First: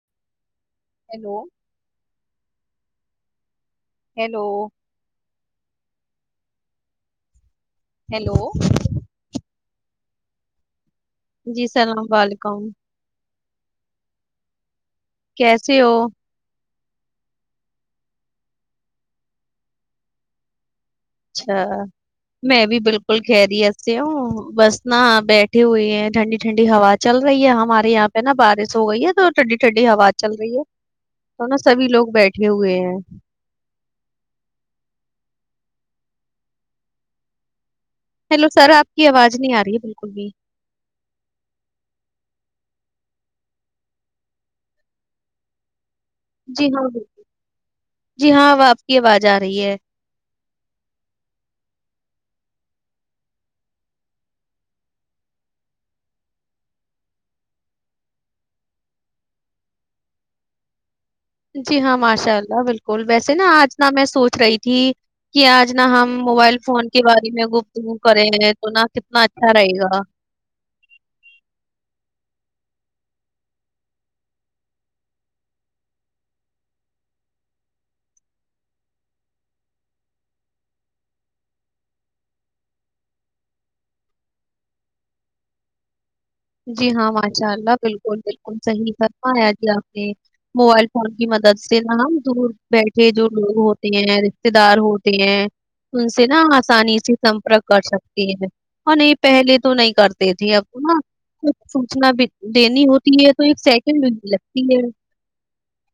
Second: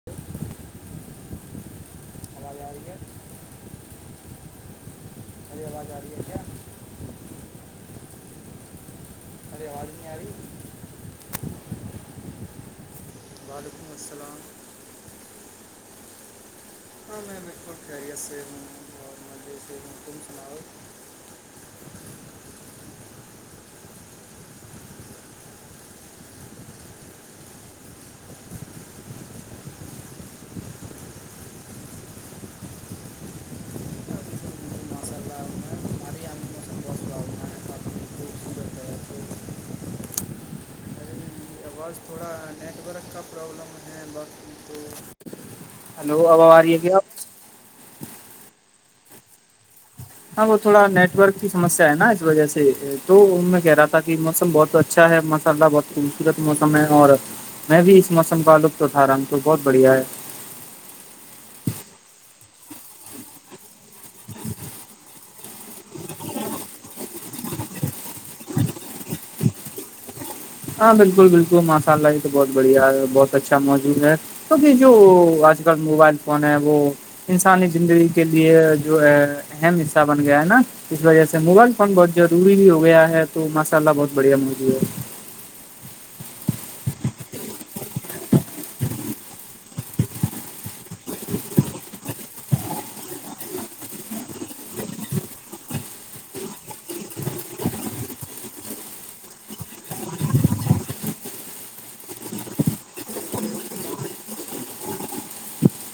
[inaudible] [inaudible] Hello آواز آ رہی ہے ہیلو ارری آواز آ رہی ہے کیا ہیلو ارے آواز نہی آرہی جی سسلام و ععلیکم وعلیکم السلام کیسے ہو ہاں میں بلکل خیریت سے ہوں اور مزے سے ہوں تم سناؤ اچھا میں بھی بلکل خیریت سے ہوں بس نا بیٹھے ہوئی ہیں ٹھنڈی ٹھنڈی ہوا چل رہی ہے ہمارے یہاں پہ نا بارش ہو گئی ہے تو ٹھنڈی ٹھنڈی ہوا چل رہی ہے تو نا سبھی لوگ بیٹھے ہوئے ہیں ماشاء اللہ میں ہمارے یہاں بھی موسم بہت سہاونا ہے کافی ہیلو سر خوبصورت آپ ہے کی آواز نہیں تو آ رہی ہے بلکل بھی ارے آواز تھوڑا نیٹورک کا پروبلم ہے باقی تو ہلو اب آ جی رہی ہے ہاں کیا آپ؟ بلکل جی ہاں اب آپ کی آواز آ رہی ہے ہاں وہ تھوڑا نیٹ ورک کی سمسیا ہے نا اس وجہ سے تو میں کہہ رہا تھا کہ موسم بہت سا ہے ماشاءاللہ بہت خوبصورت موسم ہے اور میں بھی اس موسم کا لطف اٹھا رہا ہوں تو بہت بڑھیا ہے جی ہاں ماشاء اللہ بلکل ویسے نا آج نہ میں سوچ رہی تھی کہ آج نہ ہم موبائل فون کے بارے میں گفتگو کرے ہیں تو نہ کتنا اچھا رہے گا ہاں بالکل بلکل ماشاء اللہ یہ تو بہت بڑھیا ہے بہت اچھا موجوع ہے ابھی جو آج کل موبائل فون ہے وہ انسانی زندگی کے لیے جو ہے اہم حصہ بن گیا ہے نا اس وجہ سے موبائل فون بہت ضروری بھی ہو گیا ہے تو ماشاء اللہ بہت بڑھیا موجوع ہے جی ہاں ماشاء اللہ بلکل بلکل صحیح فرمایا جی آپ نے موبائل فون کی مدد سے نا دور بیٹھے جو لوگ ہوتے ہیں رشتے دار ہوتے ہیں ان سے نا آسانی سے سمپرک کر سکتی ہے ہاں نہیں پہلے تو نہیں کرتے تھی اب کو نا کچھ سوچنا بھی دینی ہوتی ہے تو ایک سیکنڈ بھی نہی لگتی ہے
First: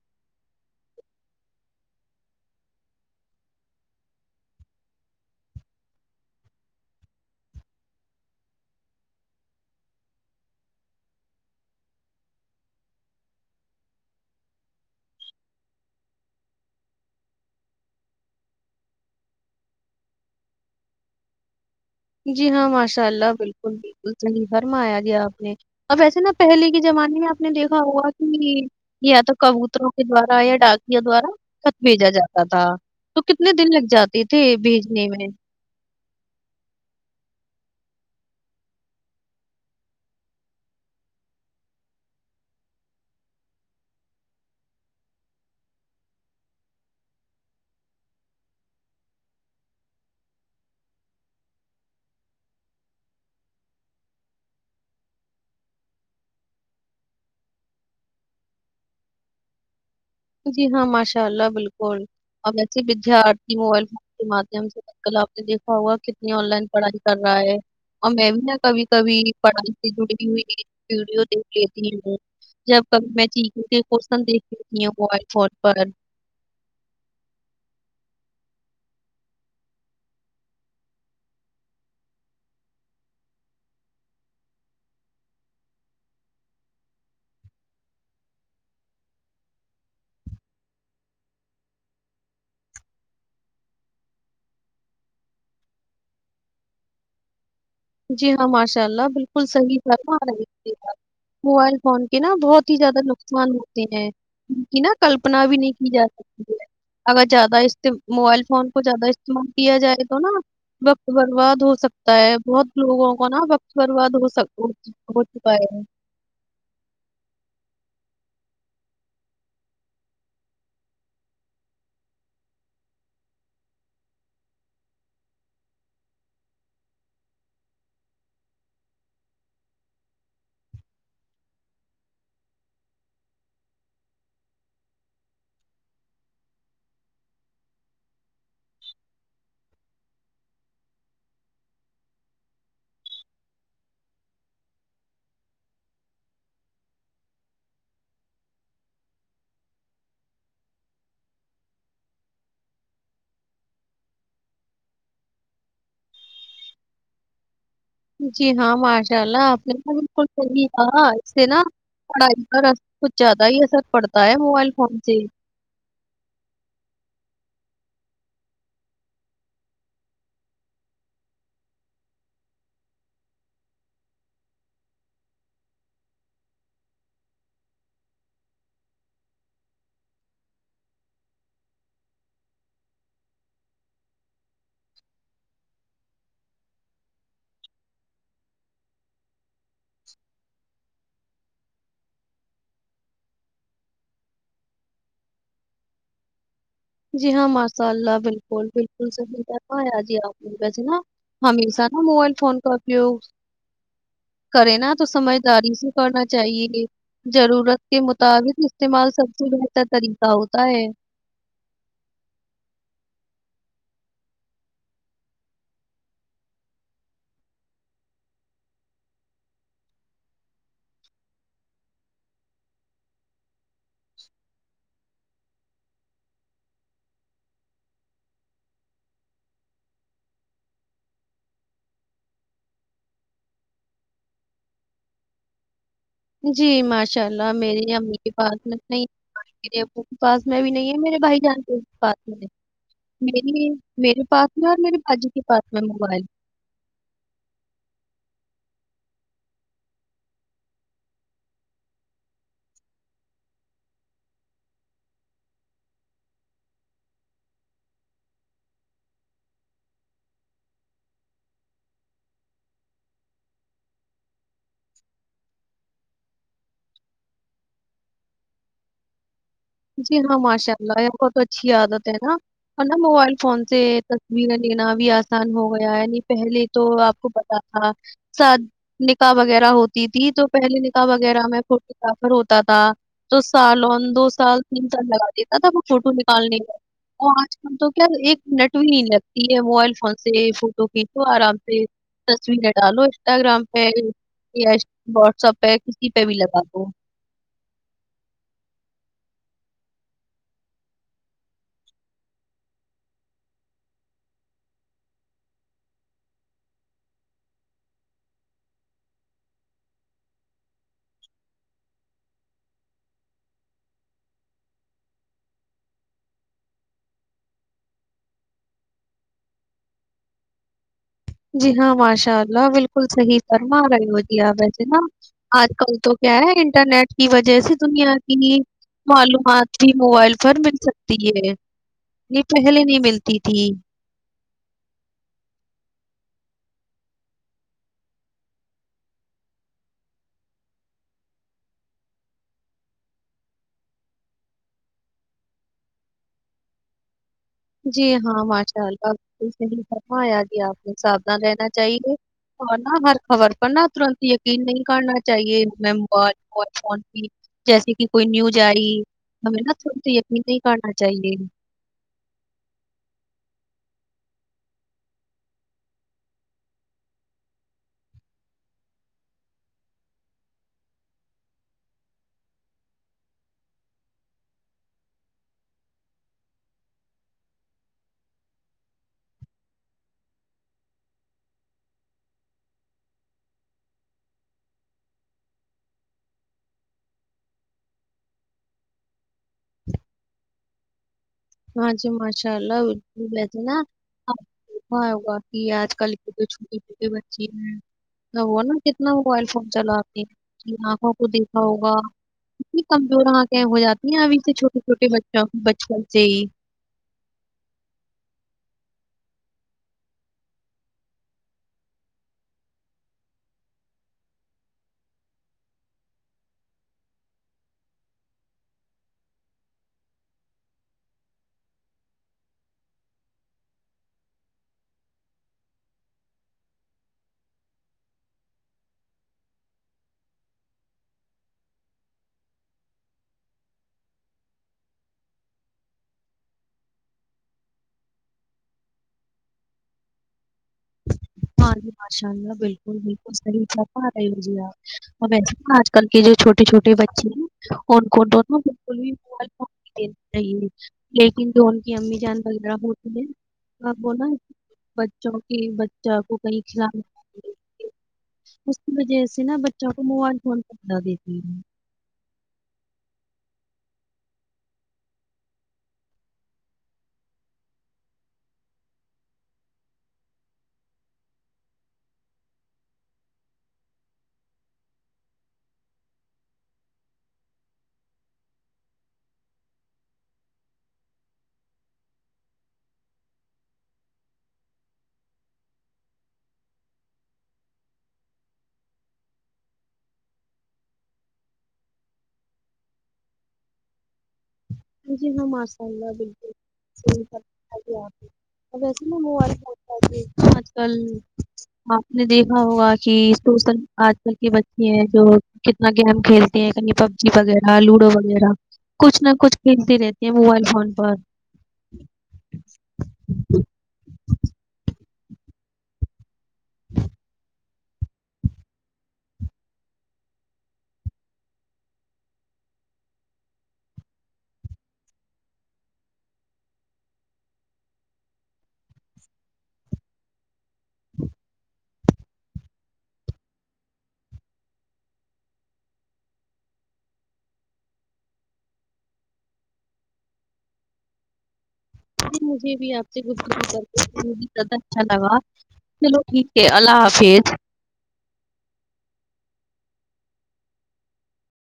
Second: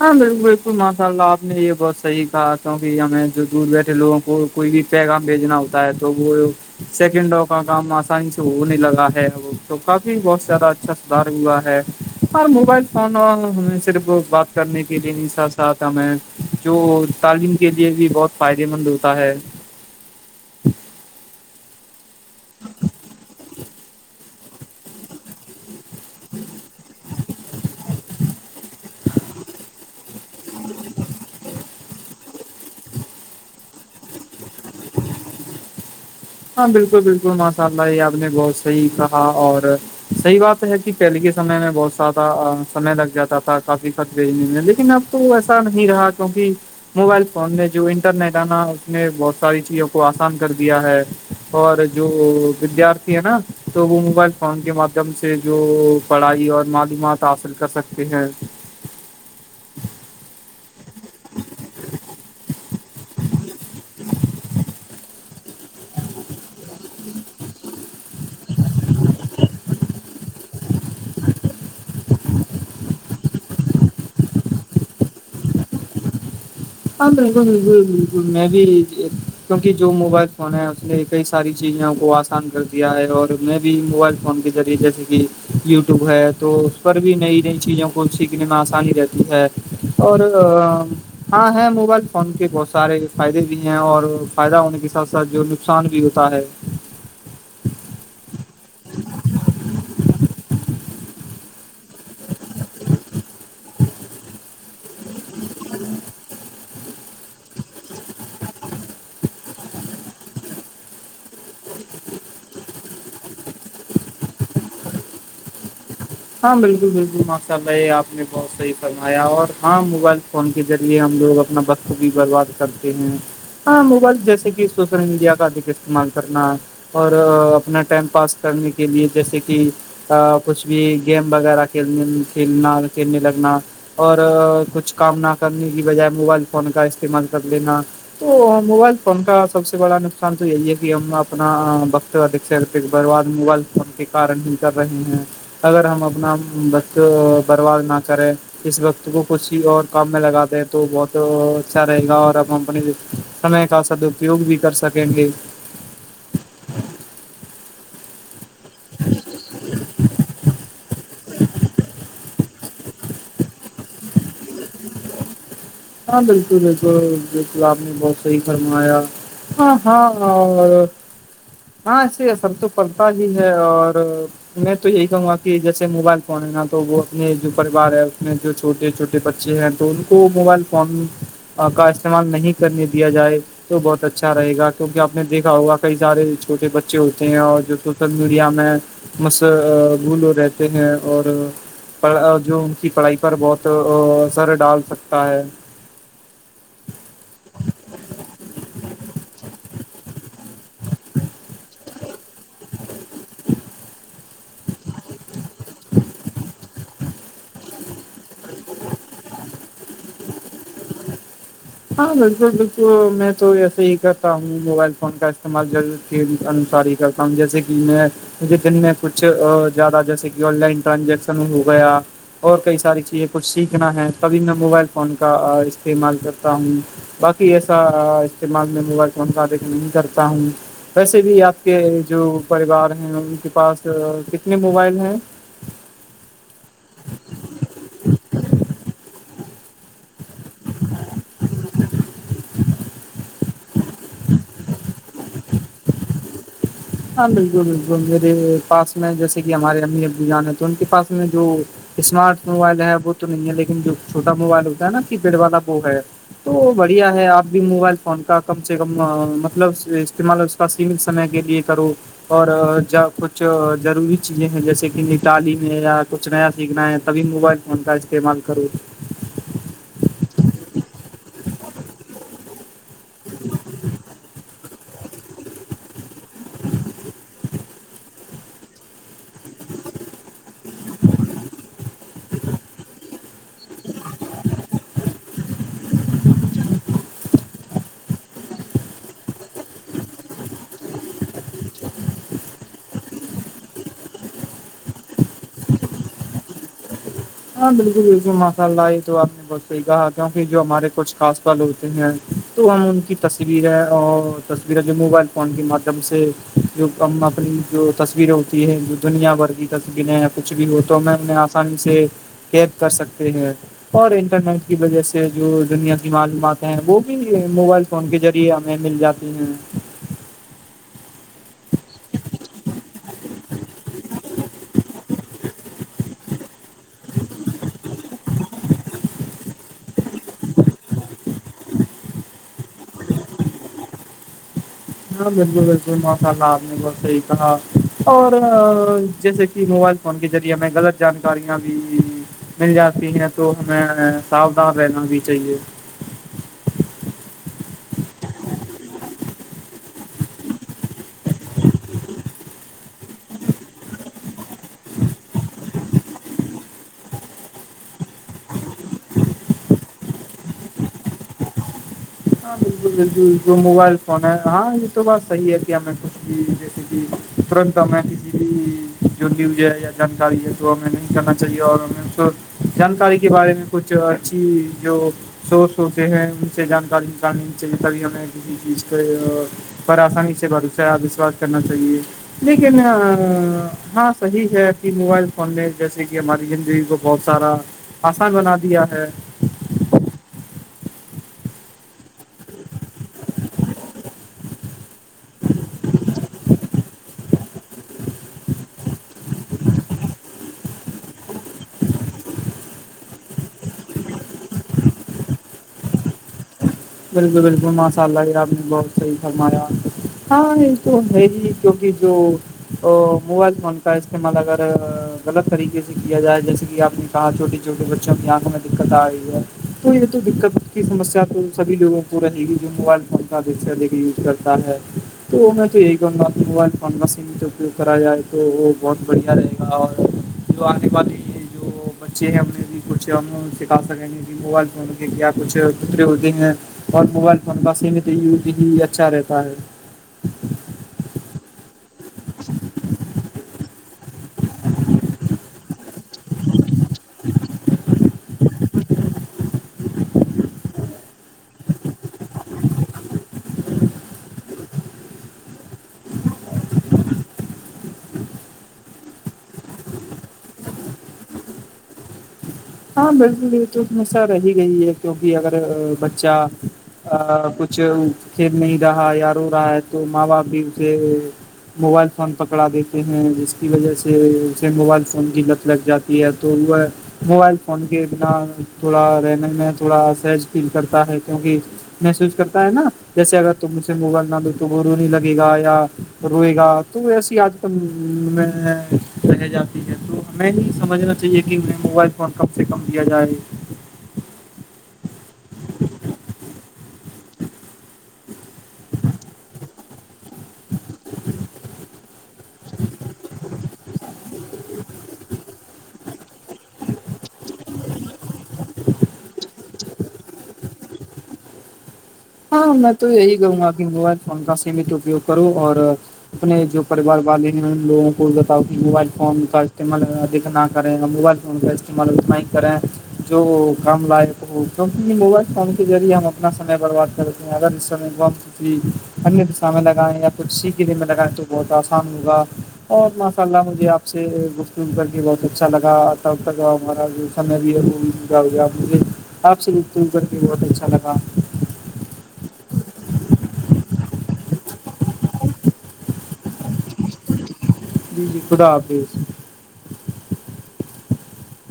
ہاں بلکل بلکل ماشاء اللہ آپ نے یہ بہت صحیح کہا کیوں کہ ہمیں جو دور بیٹھے لوگوں کو کوئی بھی پیغام بھیجنا ہوتا ہے تو وہ سیکنڈوں کا کام آسانی سے ہونے لگا ہے تو کافی بہت زیادہ اچھا سدھار ہوا ہے اور موبائل فون و صرف بات [inaudible] کرنے کے لیے بھی ساتھ ساتھ ہمیں جو تعلیم کے لیے بھی بہت فائدے مند ہوتا ہے جی ہاں ماشاء اللہ بلکل بلکل صحیح فرمایا جی آپ نے اب ویسے نا پہلے کے جمانے میں آپ نے دیکھا ہوا کہ یا تو کبوتروں کے دوارا یا ڈاکیوں دوارا خط بھیجا جاتا تھا تو کتنے دن لگ جاتے تھی بھیجنے میں ہاں بلکل بلکل ماشاء اللہ یہ آپ نے بہت صحیح کہا اور صحیح بات ہے کہ پہلے کے سمے میں بہت سیادہ سمے لگ جاتا تھا کافی س نہیں لیکن اب تو ایسا نہیں رہا کیونکہ [inaudible] موبائل فون نے جو انٹرنیٹ ہےنا اس نے بہت ساری چیزوں کو آسان کر دیا ہے اور جو ودارتھی ہے نا تو وہ موبائل فون کے مادھیم سے جو پڑھائی اور معلومات حاصل کر سکتے ہیں جی ہاں ماشاء اللہ بلکل ایسے ودارتھی موبائل فون کے مادھیم سے آج کل آپ نے دیکھا ہوا کتنی آن لائن پڑھائی کر رہا ہے اور میں بھی نا کبھی کبھی پڑھائی سے جڑی ہوئی ویڈیو دیکھ لیتی ہوں جب کبھی میں چ کےن دیکھ لیتی ہوںائل فون پر [inaudible] ہاں بلکل بلکل بلکل میں بھی کیونکہ جو موبائل فون ہے اس کئی ساری چیزوں کو آسان کر دیا ہے اور میں بھی موبائل فون کے ذریعے جیسے کہ یوٹیوب ہے تو اس پر بھی نئی نئی چیزوں کو سیکھنے میں آسانی رہتی ہے اور ہاں ہے موبائل فون کے بہت سارے فائدے بھی ہیں اور فائدہ ہونے کے ساتھ ساتھ جو نقصان بھی ہوتا ہے جی ہاں ماشاء اللہ بالکل صحیح تھا [inaudible] موبائل فون کے نا بہت ہی زیادہ نقصان ہوتے ہیں کی نا کلپنا بھی نہیں کی جا سکتی اگر جیادہ است موبائل فون کو جیادہ استعمال کیا جائے تو نا وقت برباد ہو سکتا ہے بہت لوگوں کو نا وقت برباد ہوک ہو چکا ہے [inaudible] ہاں بلکل بلکل ماشاء اللہ یہ آپ نے بہت صحیح فرمایا اور ہاں موبائل فون کے ذریعے ہم لوگ اپنا بخت بھی برباد کرتے ہیں ہاں موبائل جیسے کہ سوشل میڈیا کا ادیھک استعمال کرنا اور اپنا ٹائم پاس کرنے کے لیے جیسے کہ کچھ بھی گیم وغیرہ کھیلنے کھیلنا کھیلنے لگنا اور کچھ کام نہ کرنے کی بجائے موبائل فون کا استعمال کر لینا تو موبائل فون کا سب سے بڑا نقصان تو یہی ہے کہ ہم اپنا بخ تو ادک سے ادک برباد موبائل فون کے کارن ہی کر رہے ہیں اگر ہم اپنا بخت برباد نا کریں اس وقت کو کچھ ہی اور کام میں لگاتے ہیں تو بہت اچھا رہے گا اور اب اپنی سمے کا سداپیوگ بھی کر سکیں گے جی ہاں ماشاء اللہ آپ نے بلکل صحیح ہاں اس سے نا پڑھائی کا ر کچھ زیادہ ہی اثر پڑتا ہے موبائل فون سے [inaudible] ہاں بالکل بالکل بالکل آپ نے بہت صحیح فرمایا [inaudible] ہاں ہاں ہ [inaudible] ہاں ایسے اثر تو پڑتا ہی ہے اور میں تو یہی کہوں گا کہ جیسے موبائل فون ہے نا تو وہ اپنے جو پریوار ہے اس میں جو چھوٹے چھوٹے بچے ہیں تو ان کو موبائل فون کا استعمال نہیں کرنے دیا جائے تو بہت اچھا رہے گا کیونکہ آپ نے دیکھا ہوگا کئی سارے چھوٹے بچے ہوتے ہیں اور جو سوشل میڈیا میں مس بھول رہتے ہیں اور [inaudible] پڑ جو ان کی پڑھائی پر بہت اثر ڈال سکتا ہے جی ہاں ماشاء اللہ بلکل بلکل سہی آجی آس نا ہمیشہ نا موبائل فون کا اپیگ [inaudible] کرے نا تو سمجھداری سے کرنا چاہیے جرورت کے مطابق استعمال سب سے بہتر طریقہ ہوتا ہے ہاں بلکل بلکل میں تو ایسے ہی کرتا ہوں موبائل فون کا استعمال کے انسار ہی کرتا ہوں جیسے کہ میں [inaudible] مجھے دن میں کچھ زیادہ جیسے کہ آن لائن ٹرانجیکشن ہو گیا اور کئی ساری چیزیں کچھ سیکھنا ہے تبھی میں موبائل فون کا استعمال کر ہوں باقی ایسا استعمال میں موبائل فوندے نہیں کرتا ہوں [inaudible] ویسے بھی آپ کے جو پریوار ہیں ان کے پاس کتنے موبائل ہیں جی ماشاء اللہ میری امی کی بات نہیں [inaudible] میرے ابو کے پاس میں بھی نہیں ہے میرے بھائی جان کے پاس میں میری میرے پاس میں اور میرے باجی کے پاس میں موبائل ہاں بلکل بلکل میرے پاس میں جیسے کہ ہمارے امی ابو جان ہے تو ان کے پاس میں جو اسمارٹ موبائل ہے وہ تو نہیں ہے لیکن جو چھوٹا موبائل ہوتا ہے نا کیپیڑ والا وہ ہے تو بڑھیا ہے آپ بھی موبائل فون کا کم سے کم مطلب استعمال اس کا سیمت سمے کے لیے کرو اور ج کچھ ضروری چیزیں ہیں جیسے کہ نکالی میں یا کچھ نیا سیکھنا ہے تبھی موبائل فون کا استعمال کرو جی ہاں ماشاء اللہ یہ بہت اچھی عادت ہے نا نا موبائل فون سے تصویریں لینا بھی آسان ہو گیا یعنی پہلے تو آپ کو پتا تھا س نکاح وغیرہ ہوتی تھی تو پہلے نکاح وغیرہ میں فوٹو گرافر ہوتا تھا تو سال اور دو سال تین سال لگا دیتا تھا وہ فوٹو نکالنے کا اور آج کل تو کیا ایک منٹ بھی نہیں لگتی ہے موبائل فون سے فوٹو کھینچو آرام سے تصویریں ڈالو انسٹاگرام پہ یا واٹسپ پہ کسی پہ بھی لگا دوو ہاں بلکل بلکل ماشاء اللہ یہ تو آپ نے بہت صحیح کہا کیونکہ جو ہمارے کچھ خاص پل ہوتے ہیں تو ہم ان کی تصویریں اور تصویریں جو موبائل فون کے مادھیم سے جو کم اپنی جو تصویریں ہوتی ہے جو دنیا بھر کی تصویریں یا کچھ بھی ہو تو میںپ انی سے کیید کر سکتے ہیں [inaudible] اور انٹرنیٹ کی وجہ سے جو دنیا کی معلومات ہیں وہ بھی موبائل فون کے ذریعے ہمیں مل جاتی ہیں جی ہاں ماشاء اللہ بالکل صحیح فرما رہے ہو جی آپ ویسے نا آج کل تو کیا ہے انٹرنیٹ کی وجہ سے دنیا کی ہی معلومات بھی موبائل پر مل سکتی ہے یہ پہلے نہیں ملتی تھی ہاں بلکل بلکل ماشاء اللہ آپ نے بہت صحیح کہا اور جیسے کہ موبائل فون کے ذریعے ہمیں غلط جانکاریاں بھی مل جاتی ہیں تو ہمیں ساؤدان رہنا بھی چاہیے جی ہاں ماشاء اللہ بلکل صحیح فرمایا جی آپ نے ساودھان رہنا چاہیے اور نا ہر خبر پر نا ترنت یقین نہیں کرنا چاہیے میں موبائل فون فون کی جیسے کہ کوئی نیوج آئی ہمیں نا ترنت یقین نہیں کرنا چاہیے ہاں بالکل بالکل جو موبائل فون ہے ہاں یہ تو بات صحیح ہے کہ ہمیں کچھ بھی جیسے کہ ترنت ہمیں کسی بھی جو نیوز ہے یا جانکاری ہے تو ہمیں نہیں کرنا چاہیے اور ہمیں اس کو جانکاری کے بارے میں کچھ اچھی جو سو سوچے ہیں ان سے جانکاریک چے کر ہمیں کسی چیز کے پر آسانی سے بادوسہ وشواس کرنا چاہیے لیکن ہاں صحیح ہے کہ موبائل فون نے جیسے کہ ہماری زندگی کو بہت سارا آسا بنا دیا ہے ہاں جی ماشاء اللہتے نا ہوگا کہ آج کل کے تو چھوٹے چھوٹے بچے ہیں وہ نا کتنا موبائل فون چلا آے کہ آنکھوں کو دیکھا ہوگا اتنی کمزوراں کے ہو جاتی ہیں ابھی سے چھوٹے چھوٹے بچوں بچوں سے ہی بالکل بالکل ماسء اللہ یہ رب نے بہت صح فرمایا ہاں یہ تو ہے ہی کیونکہ جو تو موبائل فون کا استعمال اگر غلط طریقے سے کیا جائے جیسے کہ آپ نے کہاں چھوٹی چھوٹی بچوں کی آنکھوں میں دقت آ رہی ہے تو یہ تو دقت کی سمیا تو سبھی لوگوں کو رہے گی جو موبائل فون کا دے کے یوز کرتا ہے [inaudible] [inaudible] تو بچے ہیں ہم پھر بھی کچھ ہم سکھا سکیں گے کہ موبائل فون کے کیا کچھ اور موبائل فون کا سیمتری یوز اچھا رہتا ہے ہاں جی ماشاء اللہ بلکل بلکل صحیح فرمارہے جی آپ ہمسے آج کل کے جو چھوٹے چھوٹے بچے ہیں ان کو دونوں بلکل بھی صحیح لیکن جو ان کی امی جان وغیرہ ہوتی ہے [inaudible] اس کی وجہ سے نا بچوں کو موبائل فون پر [inaudible] ہاں بلکل بلکل ہمیشہ رہ گئی ہے کیونکہ اگر بچہ کچھ کھیل نہیں رہا یا رو رہا ہے تو ماں باپ بھی اسے موبائل فون پکڑا دیتے ہیں جس کی وجہ سے اسے موبائل فون کی لت لگ جا یی ہے تو وہ موبائل ان کے بنا تھوڑا رہنے میں تھوڑا سہج فیل کرتا ہے کیونکہ محسوس کرتا ہے نا جیسے اگر تم اسے موبائل نہ دو تو وہ رونے لگے گا یا روئے گا تو ایسی آج میں رہ جاتی ہے تو ہمیں نہیں سمجھنا چاہیے کہ میں موبائل فون کم سے کم دیا جائے جی ہاں ماشاء اللہ بلکل [inaudible] آپ نے دیکھا ہوگا کہ سوشل آج کل کے بچے ہیں جو نا گیم کھیلتے ہیں کہیں پر جی وغیرہ لوڈو وغیرہ کچھ نہ کچھ کھیلتے رہتے ہیں موبائل فون پر ہاں میں تو یہی کہوں گا کہ موبائل فون کا سیمت اپیوگ کرو اور اپنے جو پریوار والے ہیں ان لوگ بتاؤ کہ موبائل فون کا استعمال ادک نا کریں موبائل فون کا استعمال اتنا ہی کریں جو کام لائق ہو کیونکہ یہ موبائل فون کے ذریعے ہم اپنا سمے برباد کرتے ہیں اگر اس سمے کو ہم کسی انکسا میں لگائیں یا کچھ سیکھنے میں لگائیں تو بہت آسان ہوگا اور ماشاء اللہ مجھے آپ سے گفتگو کر کے بہت اچھا لگاتا اور تب تک آپ سے گفتگو کرکے بہت اچھا لگا [inaudible] جی مجھے بھی آپ سے گفتگو کرکے بہت زیادہ اچھا لگا چلو ٹھیک ہے اللہ حافظ جی جی خدا حافظ